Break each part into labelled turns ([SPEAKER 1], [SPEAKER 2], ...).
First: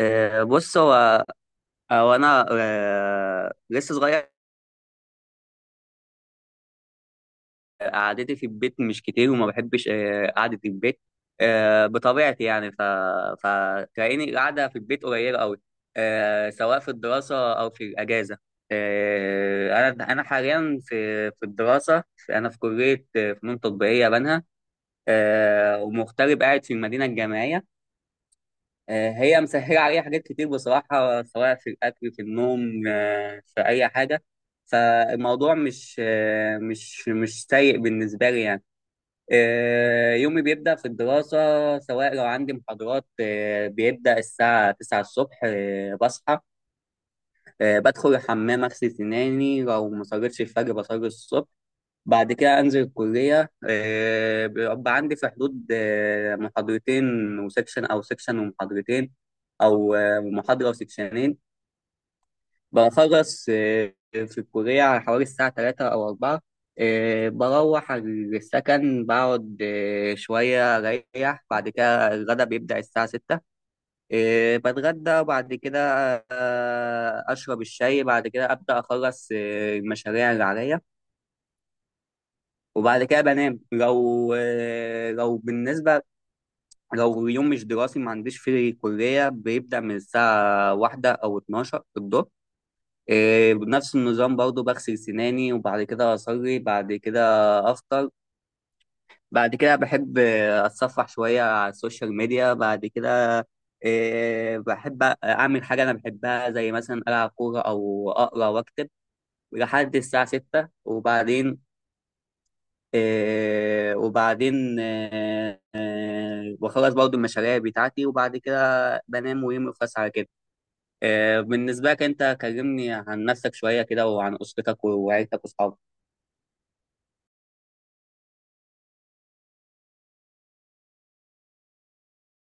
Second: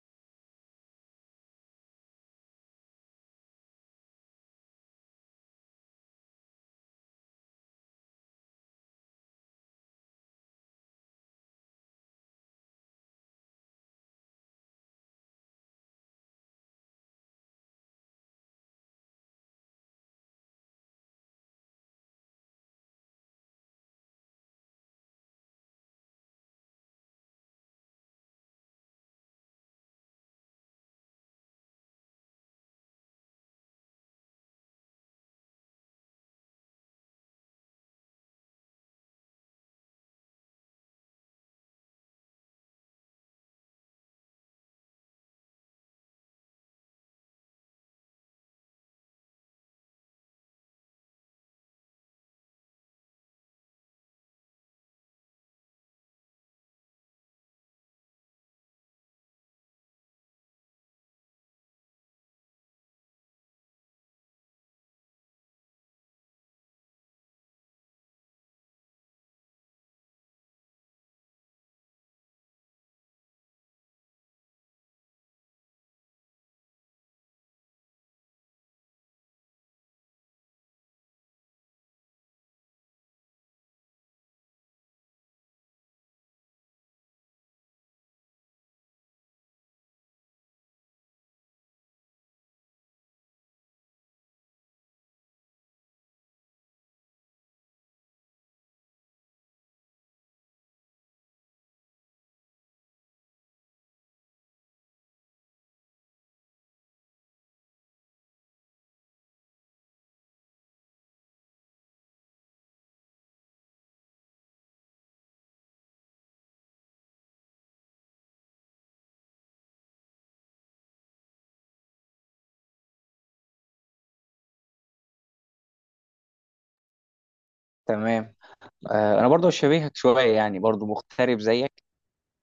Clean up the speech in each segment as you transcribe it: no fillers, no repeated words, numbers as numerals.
[SPEAKER 1] بص هو هو انا آه، لسه صغير قعدتي في البيت مش كتير وما بحبش قعدة البيت بطبيعتي يعني فتلاقيني قاعدة في البيت قليلة قوي، سواء في الدراسة أو في الأجازة. أنا حاليا في الدراسة. أنا في كلية فنون تطبيقية بنها، ومغترب قاعد في المدينة الجامعية. هي مسهلة عليا حاجات كتير بصراحة، سواء في الأكل في النوم في أي حاجة. فالموضوع مش آه، مش مش سيء بالنسبة لي يعني. يومي بيبدأ في الدراسة. سواء لو عندي محاضرات بيبدأ الساعة 9 الصبح، بصحى، بدخل الحمام أغسل سناني، لو ما صليتش الفجر بصلي الصبح. بعد كده انزل الكليه، بيبقى عندي في حدود محاضرتين وسكشن، سكشن ومحاضرتين، او محاضره وسكشنين. بخلص في الكليه على حوالي الساعه 3 او 4، بروح السكن، بقعد شويه اريح، بعد كده الغدا بيبدا الساعه 6. بتغدى، وبعد كده اشرب الشاي، بعد كده ابدا اخلص المشاريع اللي عليا، وبعد كده بنام. لو لو بالنسبة لو يوم مش دراسي ما عنديش فيه كلية، بيبدأ من الساعة واحدة أو 12 الظهر. إيه، بنفس النظام برضو، بغسل سناني وبعد كده أصلي، بعد كده أفطر، بعد كده بحب أتصفح شوية على السوشيال ميديا، بعد كده إيه، بحب أعمل حاجة أنا بحبها زي مثلا ألعب كورة أو أقرأ وأكتب لحد الساعة 6. وبعدين بخلص برضو المشاريع بتاعتي، وبعد كده بنام ويومي يخلص على كده. بالنسبة لك أنت، كلمني عن نفسك شوية كده وعن أسرتك وعيلتك وأصحابك.
[SPEAKER 2] تمام. انا برضو شبيهك شويه، يعني برضو مغترب زيك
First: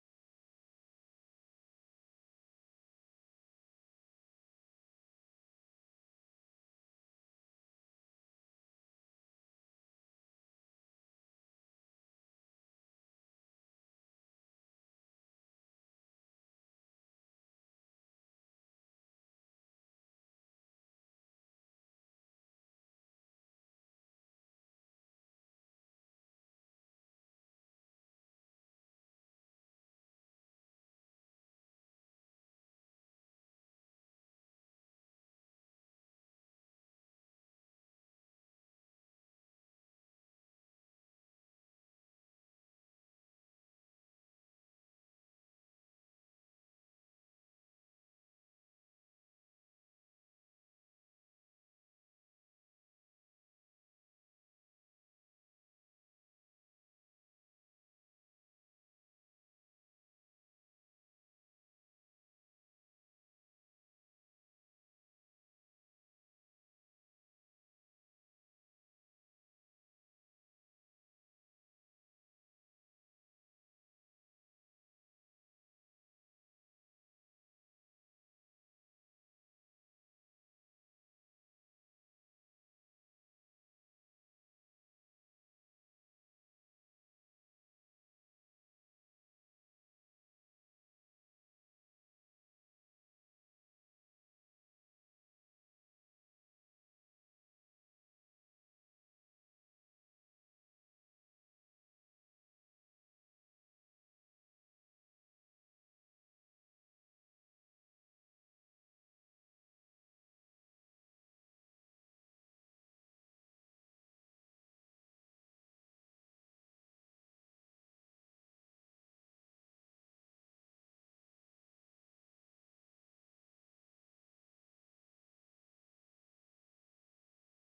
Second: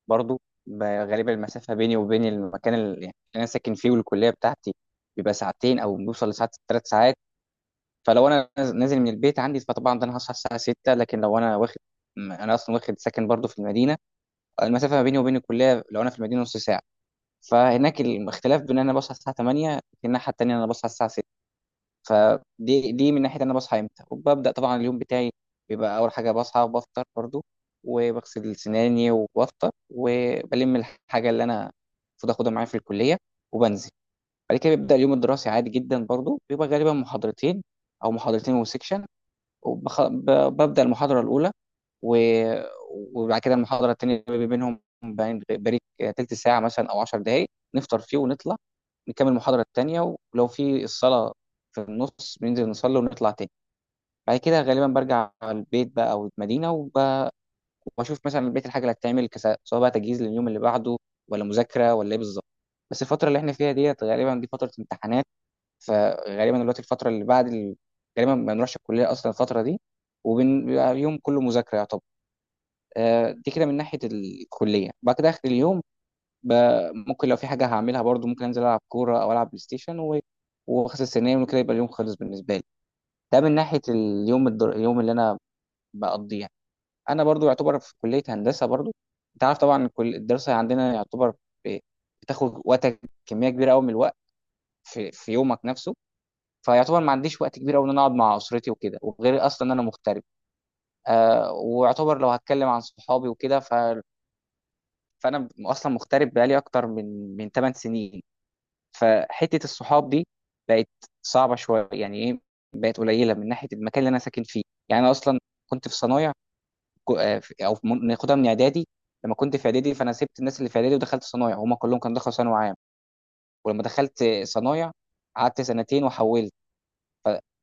[SPEAKER 2] برضو. غالبا المسافه بيني وبين المكان اللي يعني اللي انا ساكن فيه والكليه بتاعتي بيبقى ساعتين او بيوصل لساعات، 3 ساعات. فلو انا نازل من البيت عندي فطبعا ده انا هصحى الساعه 6، لكن لو انا واخد انا اصلا واخد ساكن برضو في المدينه، المسافه ما بيني وبين الكليه لو انا في المدينه نص ساعه. فهناك الاختلاف بين ان انا بصحى الساعه 8 لكن الناحيه التانيه انا بصحى الساعه. فدي من ناحيه انا بصحى امتى وببدا طبعا اليوم بتاعي. بيبقى اول حاجه بصحى وبفطر برضو، وبغسل سناني وبفطر وبلم الحاجه اللي انا المفروض اخدها معايا في الكليه، وبنزل. بعد كده بيبدا اليوم الدراسي عادي جدا، برضو بيبقى غالبا محاضرتين او محاضرتين وسكشن. وببدا المحاضره الاولى، و... وبعد كده المحاضرة التانية بيبقى بينهم بريك، تلت ساعة مثلا أو 10 دقايق، نفطر فيه ونطلع نكمل المحاضرة التانية، ولو في الصلاة في النص بننزل نصلي ونطلع تاني. بعد كده غالبا برجع على البيت بقى أو المدينة، وبشوف مثلا البيت الحاجة اللي هتتعمل، سواء بقى تجهيز لليوم اللي بعده، ولا مذاكرة ولا إيه بالظبط. بس الفترة اللي إحنا فيها ديت غالبا دي فترة امتحانات، فغالبا دلوقتي الفترة اللي بعد غالبا ما بنروحش الكلية أصلا الفترة دي، وبيبقى يوم كله مذاكرة يعتبر. دي كده من ناحيه الكليه. بعد كده اخر اليوم، ممكن لو في حاجه هعملها برضو، ممكن انزل العب كوره او العب بلاي ستيشن واغسل سناني وكده، يبقى اليوم خلص بالنسبه لي. ده من ناحيه اليوم اليوم اللي انا بقضيه. انا برضو يعتبر في كليه هندسه برضو، انت عارف طبعا كل الدراسه عندنا يعتبر ب- بتاخد وقتك كميه كبيره قوي من الوقت في يومك نفسه. فيعتبر ما عنديش وقت كبير قوي ان انا اقعد مع اسرتي وكده، وغير اصلا ان انا مغترب. آه، ويعتبر لو هتكلم عن صحابي وكده، فانا اصلا مغترب بقالي اكتر من 8 سنين. فحته الصحاب دي بقت صعبه شويه، يعني ايه، بقت قليله من ناحيه المكان اللي انا ساكن فيه. يعني انا اصلا كنت في صنايع، او في ناخدها من اعدادي. لما كنت في اعدادي فانا سبت الناس اللي في اعدادي ودخلت صنايع، وهم كلهم كانوا دخلوا ثانوي عام. ولما دخلت صنايع قعدت سنتين وحولت،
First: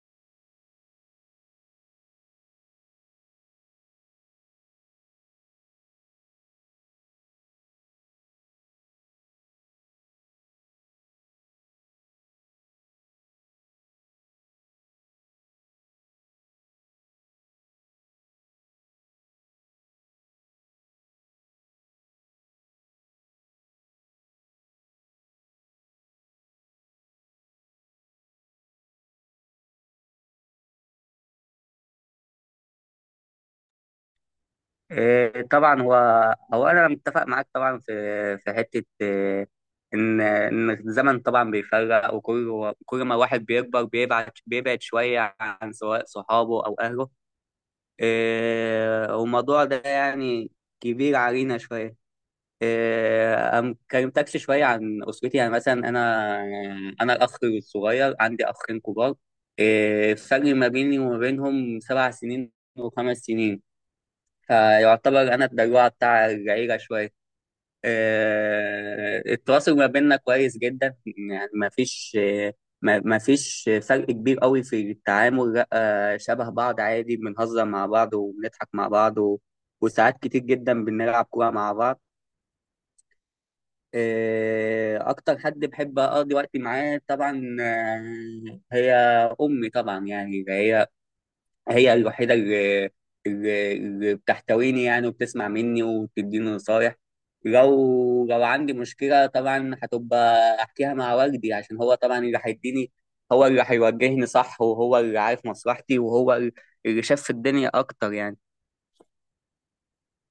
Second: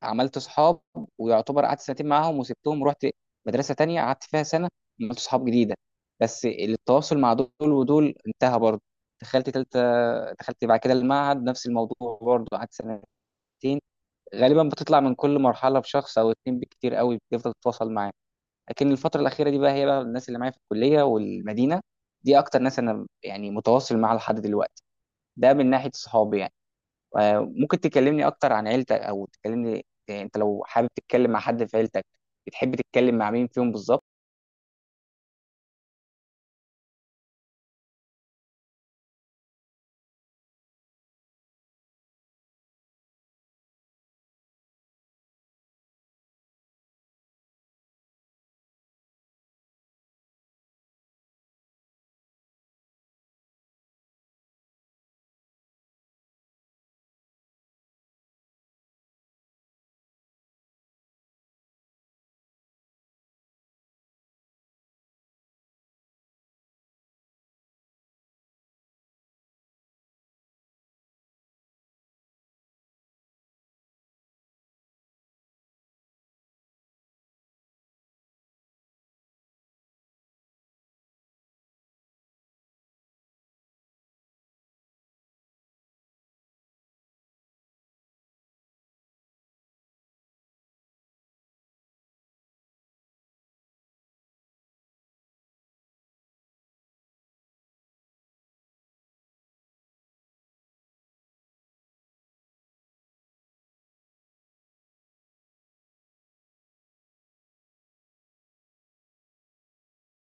[SPEAKER 2] عملت اصحاب، ويعتبر قعدت سنتين معاهم وسبتهم ورحت مدرسه تانية قعدت فيها سنه، عملت اصحاب جديده، بس التواصل مع دول ودول انتهى برضه. دخلت تالتة، دخلت بعد كده المعهد نفس الموضوع برضه، قعدت سنتين. غالبا بتطلع من كل مرحله بشخص او اتنين بالكتير قوي بتفضل تتواصل معاه. لكن الفتره الاخيره دي بقى، هي بقى الناس اللي معايا في الكليه والمدينه، دي اكتر ناس انا يعني متواصل معاها لحد دلوقتي. ده من ناحيه صحابي يعني. ممكن تكلمني اكتر عن عيلتك، او تكلمني، انت لو حابب تتكلم مع حد في عيلتك بتحب تتكلم مع مين فيهم بالظبط؟
[SPEAKER 1] طبعا، هو هو أنا متفق معاك طبعا في في حتة، إن الزمن طبعا بيفرق، وكل ما الواحد بيكبر بيبعد شوية عن سواء صحابه أو أهله. والموضوع ده يعني كبير علينا شوية. أم كلمتكش شوية عن أسرتي. يعني مثلا أنا الأخ الصغير، عندي أخين كبار. إيه، الفرق ما بيني وما بينهم 7 سنين وخمس سنين. فيعتبر أنا الدلوعة بتاع العيلة شوية. إيه، التواصل ما بيننا كويس جدا. يعني ما فيش فرق كبير قوي في التعامل، لا شبه بعض عادي، بنهزر مع بعض وبنضحك مع بعض و- وساعات كتير جدا بنلعب كورة مع بعض. أكتر حد بحب أقضي وقتي معاه طبعا هي أمي طبعا. يعني هي الوحيدة اللي بتحتويني يعني، وبتسمع مني وبتديني نصايح. لو عندي مشكلة طبعا هتبقى أحكيها مع والدي، عشان هو طبعا اللي هيديني، هو اللي هيوجهني صح وهو اللي عارف مصلحتي وهو اللي شاف في الدنيا أكتر يعني.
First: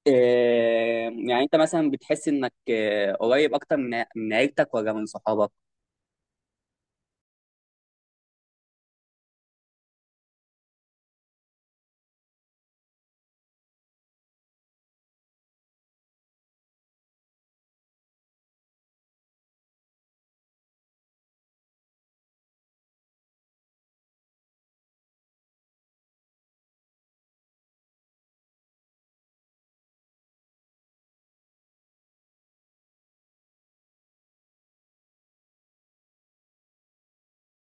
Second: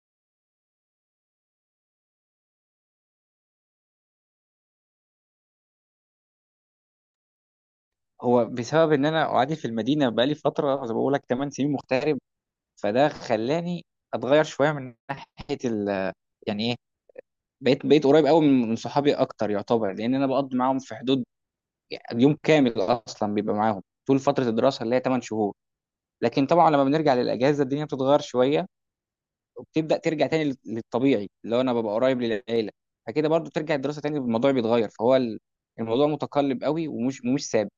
[SPEAKER 1] آه، يعني أنت مثلا بتحس إنك قريب أكتر من عيلتك ولا من صحابك؟
[SPEAKER 2] هو بسبب ان انا قاعد في المدينه بقالي فتره زي ما بقول لك 8 سنين مغترب، فده خلاني اتغير شويه من ناحيه ال، يعني ايه، بقيت قريب قوي من صحابي اكتر يعتبر، لان انا بقضي معاهم في حدود يعني يوم كامل اصلا بيبقى معاهم طول فتره الدراسه اللي هي 8 شهور. لكن طبعا لما بنرجع للاجازه الدنيا بتتغير شويه، وبتبدا ترجع تاني للطبيعي اللي هو انا ببقى قريب للعيله. فكده برضو ترجع الدراسه تاني الموضوع بيتغير، فهو الموضوع متقلب قوي ومش مش ثابت.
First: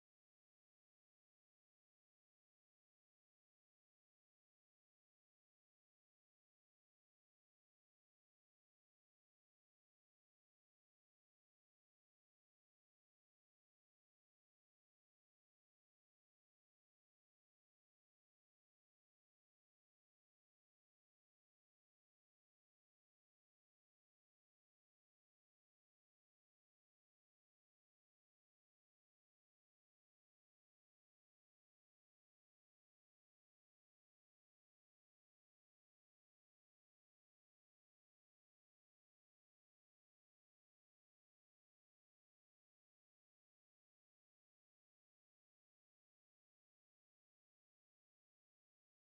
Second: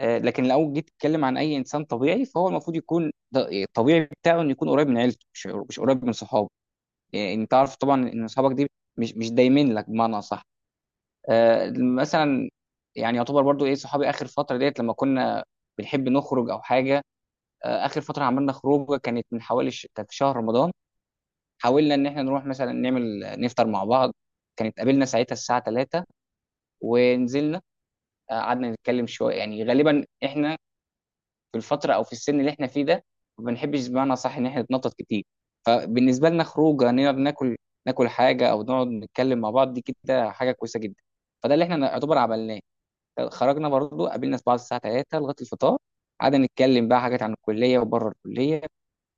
[SPEAKER 2] لكن لو جيت تتكلم عن اي انسان طبيعي، فهو المفروض يكون الطبيعي بتاعه انه يكون قريب من عيلته، مش قريب من صحابه. يعني انت عارف طبعا ان صحابك دي مش دايمين لك بمعنى اصح. مثلا يعني يعتبر برضو ايه صحابي اخر فتره ديت، لما كنا بنحب نخرج او حاجه. اخر فتره عملنا خروجه كانت من حوالي كانت في شهر رمضان. حاولنا ان احنا نروح مثلا نعمل نفطر مع بعض، كانت قابلنا ساعتها الساعه 3 ونزلنا. قعدنا نتكلم شويه، يعني غالبا احنا في الفتره او في السن اللي احنا فيه ده ما بنحبش بمعنى صح ان احنا نتنطط كتير. فبالنسبه لنا خروجه نقدر ناكل، ناكل حاجه او نقعد نتكلم مع بعض دي كده حاجه كويسه جدا. فده اللي احنا نعتبر عملناه. خرجنا برضو قابلنا في بعض الساعه 3 لغايه الفطار، قعدنا نتكلم بقى حاجات عن الكليه وبره الكليه.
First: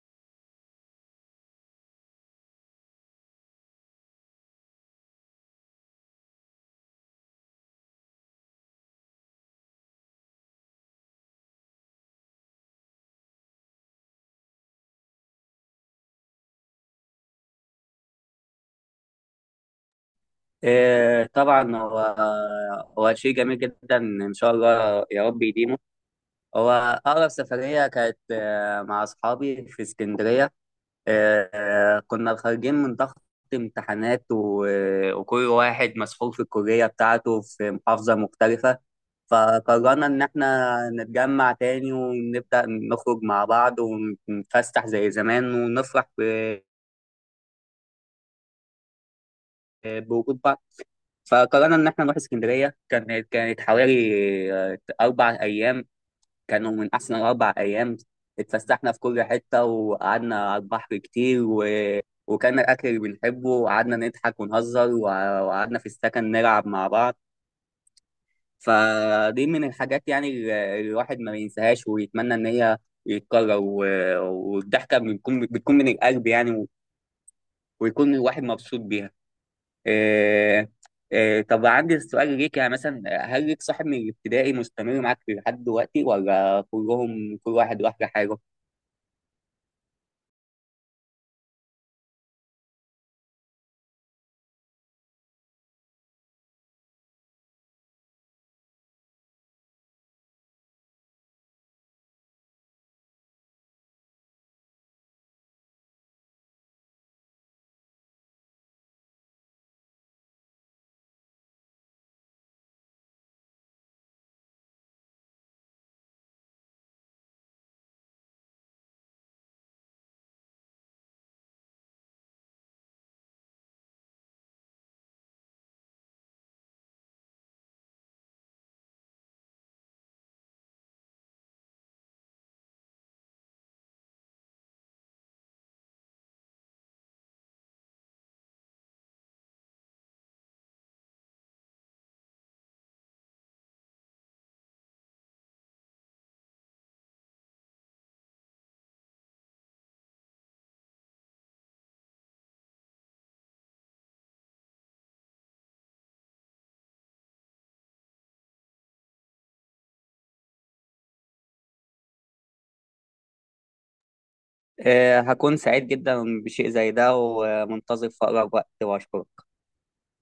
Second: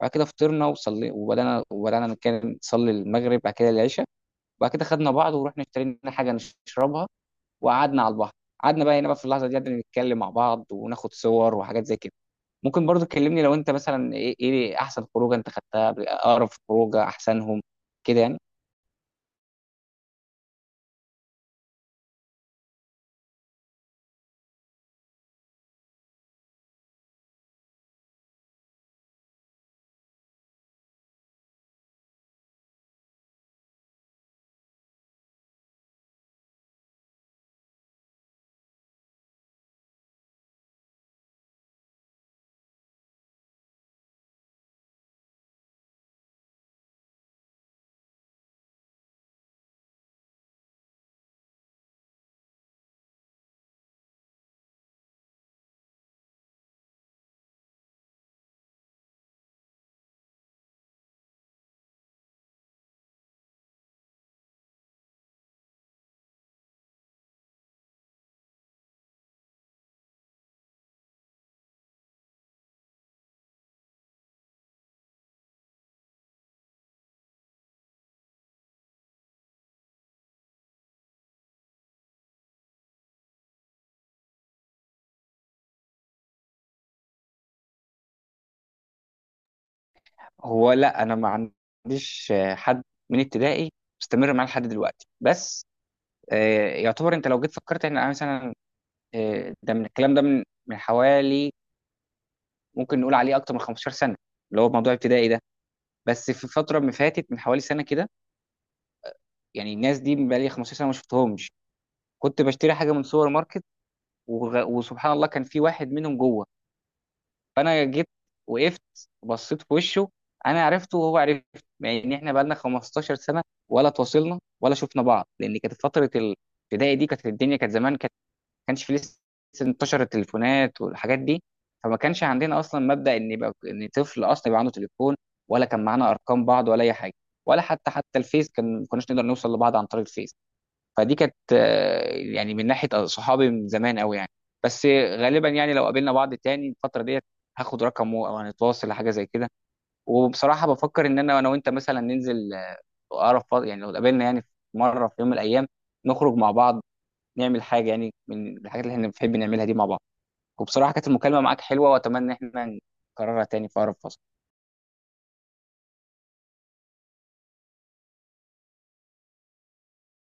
[SPEAKER 2] بعد كده فطرنا وصلي وبدانا نتكلم، نصلي المغرب بعد كده العشاء. وبعد كده خدنا بعض ورحنا اشترينا حاجه نشربها، وقعدنا على البحر. قعدنا بقى هنا بقى في اللحظه دي، قعدنا نتكلم مع بعض وناخد صور وحاجات زي كده. ممكن برضو تكلمني لو انت مثلا ايه، إيه احسن خروجه انت خدتها، اقرب خروجه احسنهم كده يعني؟
[SPEAKER 1] إيه طبعا، هو شيء جميل جدا ان شاء الله يا رب يديمه. هو اقرب سفريه كانت مع اصحابي في اسكندريه. كنا خارجين من ضغط امتحانات، و- وكل واحد مسحول في الكليه بتاعته في محافظه مختلفه. فقررنا ان احنا نتجمع تاني ونبدا نخرج مع بعض ونتفسح زي زمان ونفرح ب- بوجود بعض. فقررنا ان احنا نروح اسكندريه. كانت حوالي 4 ايام، كانوا من احسن 4 ايام. اتفسحنا في كل حته وقعدنا على البحر كتير و... وكان الاكل اللي بنحبه، وقعدنا نضحك ونهزر وع- وقعدنا في السكن نلعب مع بعض. فدي من الحاجات يعني اللي الواحد ما بينساهاش ويتمنى ان هي يتكرر و... والضحكه بتكون من القلب يعني، ويكون الواحد مبسوط بيها. آه، طب عندي سؤال ليك، يعني مثلا هل ليك صاحب من الابتدائي مستمر معاك لحد دلوقتي ولا كلهم كل واحد راح لحاله؟
[SPEAKER 2] هو لا، انا ما عنديش حد من ابتدائي مستمر معاه لحد دلوقتي بس. يعتبر انت لو جيت فكرت ان انا مثلا، ده من الكلام ده من حوالي ممكن نقول عليه اكتر من 15 سنه، اللي هو موضوع ابتدائي ده. بس في فتره ما فاتت من حوالي سنه كده، يعني الناس دي بقالي 15 سنه ما شفتهمش، كنت بشتري حاجه من سوبر ماركت وسبحان الله كان في واحد منهم جوه. فانا جيت وقفت بصيت في وشه، انا عرفته وهو عرف. يعني ان احنا بقالنا 15 سنه ولا تواصلنا ولا شفنا بعض، لان كانت فتره الابتدائي دي كانت الدنيا كانت زمان، كانت ما كانش في لسه انتشر التليفونات والحاجات دي، فما كانش عندنا اصلا مبدا ان يبقى ان طفل اصلا يبقى عنده تليفون، ولا كان معانا ارقام بعض ولا اي حاجه. ولا حتى الفيس كان، ما كناش نقدر نوصل لبعض عن طريق الفيس. فدي كانت، يعني من ناحيه صحابي من زمان قوي يعني. بس غالبا يعني لو قابلنا بعض تاني الفتره ديت، هاخد رقمه او هنتواصل لحاجه زي كده. وبصراحه بفكر ان انا وانت مثلا ننزل، اقرب فترة يعني لو قابلنا يعني في مره في يوم من الايام، نخرج مع بعض نعمل حاجه يعني من الحاجات اللي احنا بنحب نعملها دي مع بعض. وبصراحه كانت المكالمه معاك حلوه، واتمنى ان احنا نكررها تاني في اقرب فتره.
[SPEAKER 1] هكون سعيد جدا بشيء زي ده ومنتظر في أقرب وقت، وأشكرك.